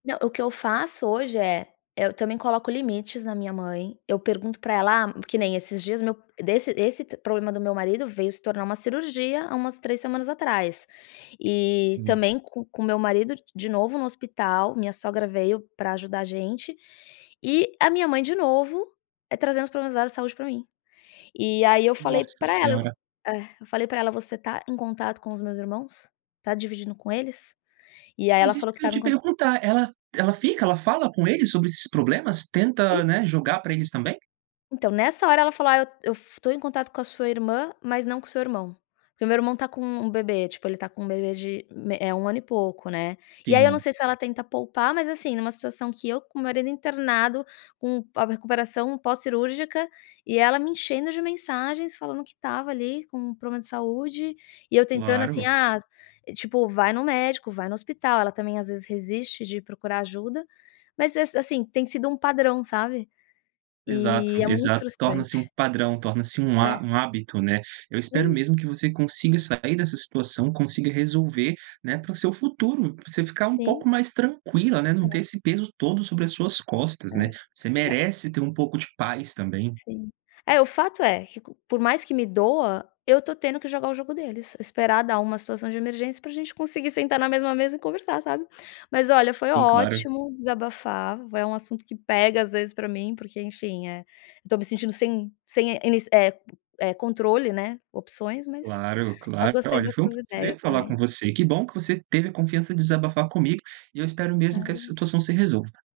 Não. O que eu faço hoje é, eh, eu também coloco limites na minha mãe. Eu pergunto pra ela ah que nem esses dias, meu desse esse problema do meu marido veio se tornar uma cirurgia há umas 3 semanas atrás. E Sim. também co com meu marido d de novo no hospital, minha sogra veio pra ajudar a gente. E a minha mãe de novo trazendo os problemas dela de saúde pra mim. E aí, eu falei Nossa pra ela, eu senhora. é, eu falei pra ela: "Você tá em contato com os meus irmãos? Tá dividindo com eles?" E aí ela Mas isso falou que que eu ia estava em te cont perguntar. Ela ela fica ela fala com eles sobre esses problemas? En Tenta, né, jogar pra eles também? Então, nessa hora ela falou: "Ah, eu eu f tô em contato com a sua irmã, mas não com o seu irmão". Porque o meu irmão tá com um um bebê, tipo ele tá com um bebê de me eh, 1 ano e pouco, né. E aí eu não Sim. sei se ela tenta poupar, mas, assim, numa situação que eu com o meu marido internado com a a recuperação pós-cirúrgica e ela me enchendo de mensagens, falando que estava ali com um problema de saúde e eu tentando assim, Claro. ah, tipo, "vai no médico, vai no hospital", ela também às vezes resiste de procurar ajuda. Mas ess assim tem sido um padrão, sabe? Exato, E, é muito exato. Torna-se um frustrante. padrão, torna-se um ha É. um hábito, né? Eu espero Sim. mesmo, que você consiga sair dessa situação. Consiga resolver, né, para o seu futuro, pra você ficar um Sim. pouco mais tranquila, né. Não ter É. esse peso todo sobre as suas costas, É. né? Você nã merece ter um pouco de paz também. Sim. É o fato é, qu que por mais que me doa, eu tô tendo que jogar o jogo deles, esperar dar uma situação de emergência, pra gente conseguir sentar na mesma mesa e conversar, sabe? Mas olha foi Sim, claro. ótimo desabafar. É um assunto que pega às vezes pra mim, porque, enfim, é, eu tô me sentindo sem sem é ini é é controle, né, opções, mas Claro, eu claro. gostei Olha, das foi um suas ideias, prazer falar com também. você, que bom que você teve a confiança de desabafar comigo. E eu espero mesmo que essa [unintelligible] situação se resolva.